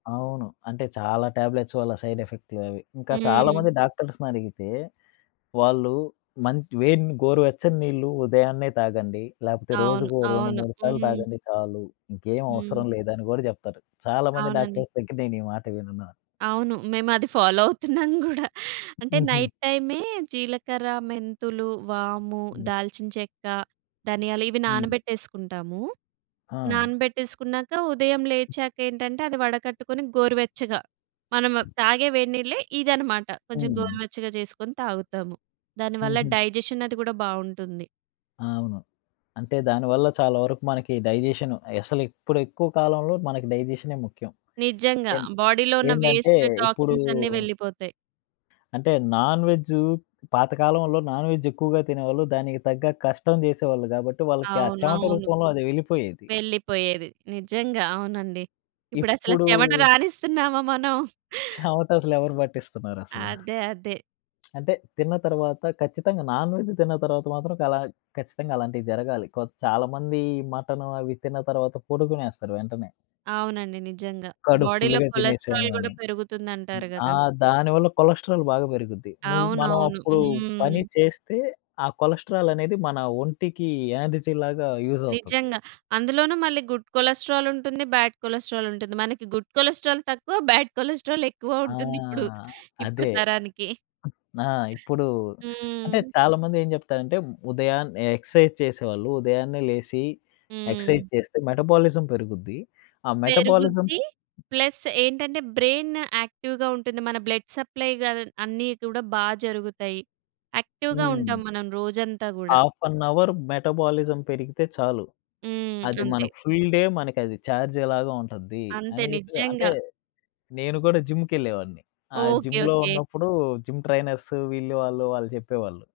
అవును. అంటే, చాలా టాబ్లెట్స్ వల్ల సైడ్ ఎఫెక్ట్‌లే అవి. ఇంకా హ్మ్. చాలామంది డాక్టర్స్‌నడిగితే, వాళ్ళు మంచ్ వేడిని గోరువెచ్చని నీళ్లు ఉదయాన్నే తాగండి, లేపోతే అవును. రోజుకో రెండు అవును. మూడు సార్లు హ్మ్. తాగండి చాలు, ఇంకేం హ్మ్. అవసరం లేదని గూడా జెప్తరు. చాలామంది అవునండి. డాక్టర్స్ దగ్గర నేనీ మాట విన్నా. అవును. మేమది ఫాలో అవుతున్నాం గూడా. అంటే, హుహు. నైటైమే జీలకర్ర, మెంతులు, వాము, హ్మ్. దాల్చిన చెక్క, ధనియాలు ఇవి హ్మ్. నానబెట్టేసుకుంటాము. ఆ! నానబెట్టేసుకున్నాక, ఉదయం లేచాకేంటంటే, అది వడకట్టుకొని, గోరువెచ్చగా, మనము తాగే వేడినీళ్ళే ఇదనమాట. కొంచెం హ్మ్. గోరువెచ్చగా చేసుకొని తాగుతాము. దానివల్ల హుహు. డైజెషన్ అది కూడా బావుంటుంది. ఆ! ఆవును. అంటే, దానివల్ల చాలా వరకు మనకి డైజెషను, అసలు ఇప్పుడెక్కువ కాలంలో మనకి డైజెషనే ముఖ్యం. నిజంగా ఎన్ బోడీలో ఉన్న ఏందంటే వేస్ట్, ఇప్పుడూ టాక్సిన్స్ అన్నీ వెళ్ళిపోతాయి. అంటే, నాన్‌వెజ్జూ పాతకాలంలో నాన్‌వెజ్జెక్కువగా తినేవాళ్ళు, దానికి తగ్గ కష్టం జేసేవాళ్ళు గాబట్టి, వాళ్ళకి ఆ చెవట అవునవును. రూపంలో అదెళ్ళిపోయేది. వెళ్ళిపోయేది. నిజంగా. అవునండి. ఇప్పుడసల ఇప్పుడూ చెమట రానిస్తున్నామా మనం? చవటసలెవరు పట్టిస్తున్నారసల? అదే. అదే. అంటే, తిన్న తర్వాత, ఖచ్చితంగా నాన్‌వెజ్ తిన్న తర్వాత మాత్రం, చాలా ఖచ్చితంగా అలాంటియి జరగాలి. కొద్ చాలామంది ఈ మటను అవి తిన్న తర్వాత, పడుకునేస్తరు వెంటనే. అవునండి. నిజంగా. కడుపు బోడీలో ఫుల్లుగా తినేసాను కొలెస్ట్రాల్ గూడా అని. పెరుగుతుందంటారు ఆ! గదా! దానివల్ల కొలెస్ట్రాలు బాగా పెరుగుద్ది. నువ్ మనం అవునవును. అప్పుడు పని హ్మ్. చేస్తే, ఆ కొలెస్ట్రాల్ అనేది మన ఒంటికి, ఎనర్జీ లాగా యూజ్ అవుతుంది. నిజంగా. అందులోనూ మళ్ళీ గుడ్ కొలెస్ట్రాలుంటుంది, బ్యాడ్ కొలెస్ట్రాలుంటుంది. మనకి గుడ్ కొలెస్ట్రాల్ తక్కువ బ్యాడ్ కొలెస్ట్రాల్ ఎక్కువ ఆ! ఉంటుందిప్పుడు. ఇప్పుడు అదే. తరానికి. నా ఇప్పుడూ, హ్మ్. అంటే చాలామందేం చెప్తారంటే ఉదయాన్నే ఎక్స‌సైజ్ చేసేవాళ్ళు, ఉదయాన్నే లేసి, హ్మ్. ఎక్స‌సైజ్ చేస్తే మెటబోలిజం పెరుగుద్ది. ఆ మెటబోలిజం పెరుగుద్ది. ప్లస్ ఏంటంటే, బ్రెయిన్ యాక్టివ్‌గా ఉంటుంది. మన బ్లడ్ సప్లయి గాదన్ అన్నీ కూడా బా జరుగుతాయి. యాక్టివ్‌గా ఉంటాం హ్మ్. మనం రోజంతా గూడా. ఆఫ్ అన్ అవరు మెటబోలిజం పెరిగితే చాలు. హ్మ్. అది అంతే. మనకు ఫుల్ డే మనకది ఛార్జేలాగా ఉంటద్ది. అంతే. అని జెప్పి అంటే నిజంగా. నేను కూడా జిమ్‌కెళ్ళేవాడిని. ఆ ఓకె. జిమ్‌లో ఓకె. ఉన్నప్పుడు, జిమ్ ట్రైనర్సు, వీళ్ళు, వాళ్ళు, వాళ్ళు చెప్పేవాళ్ళు.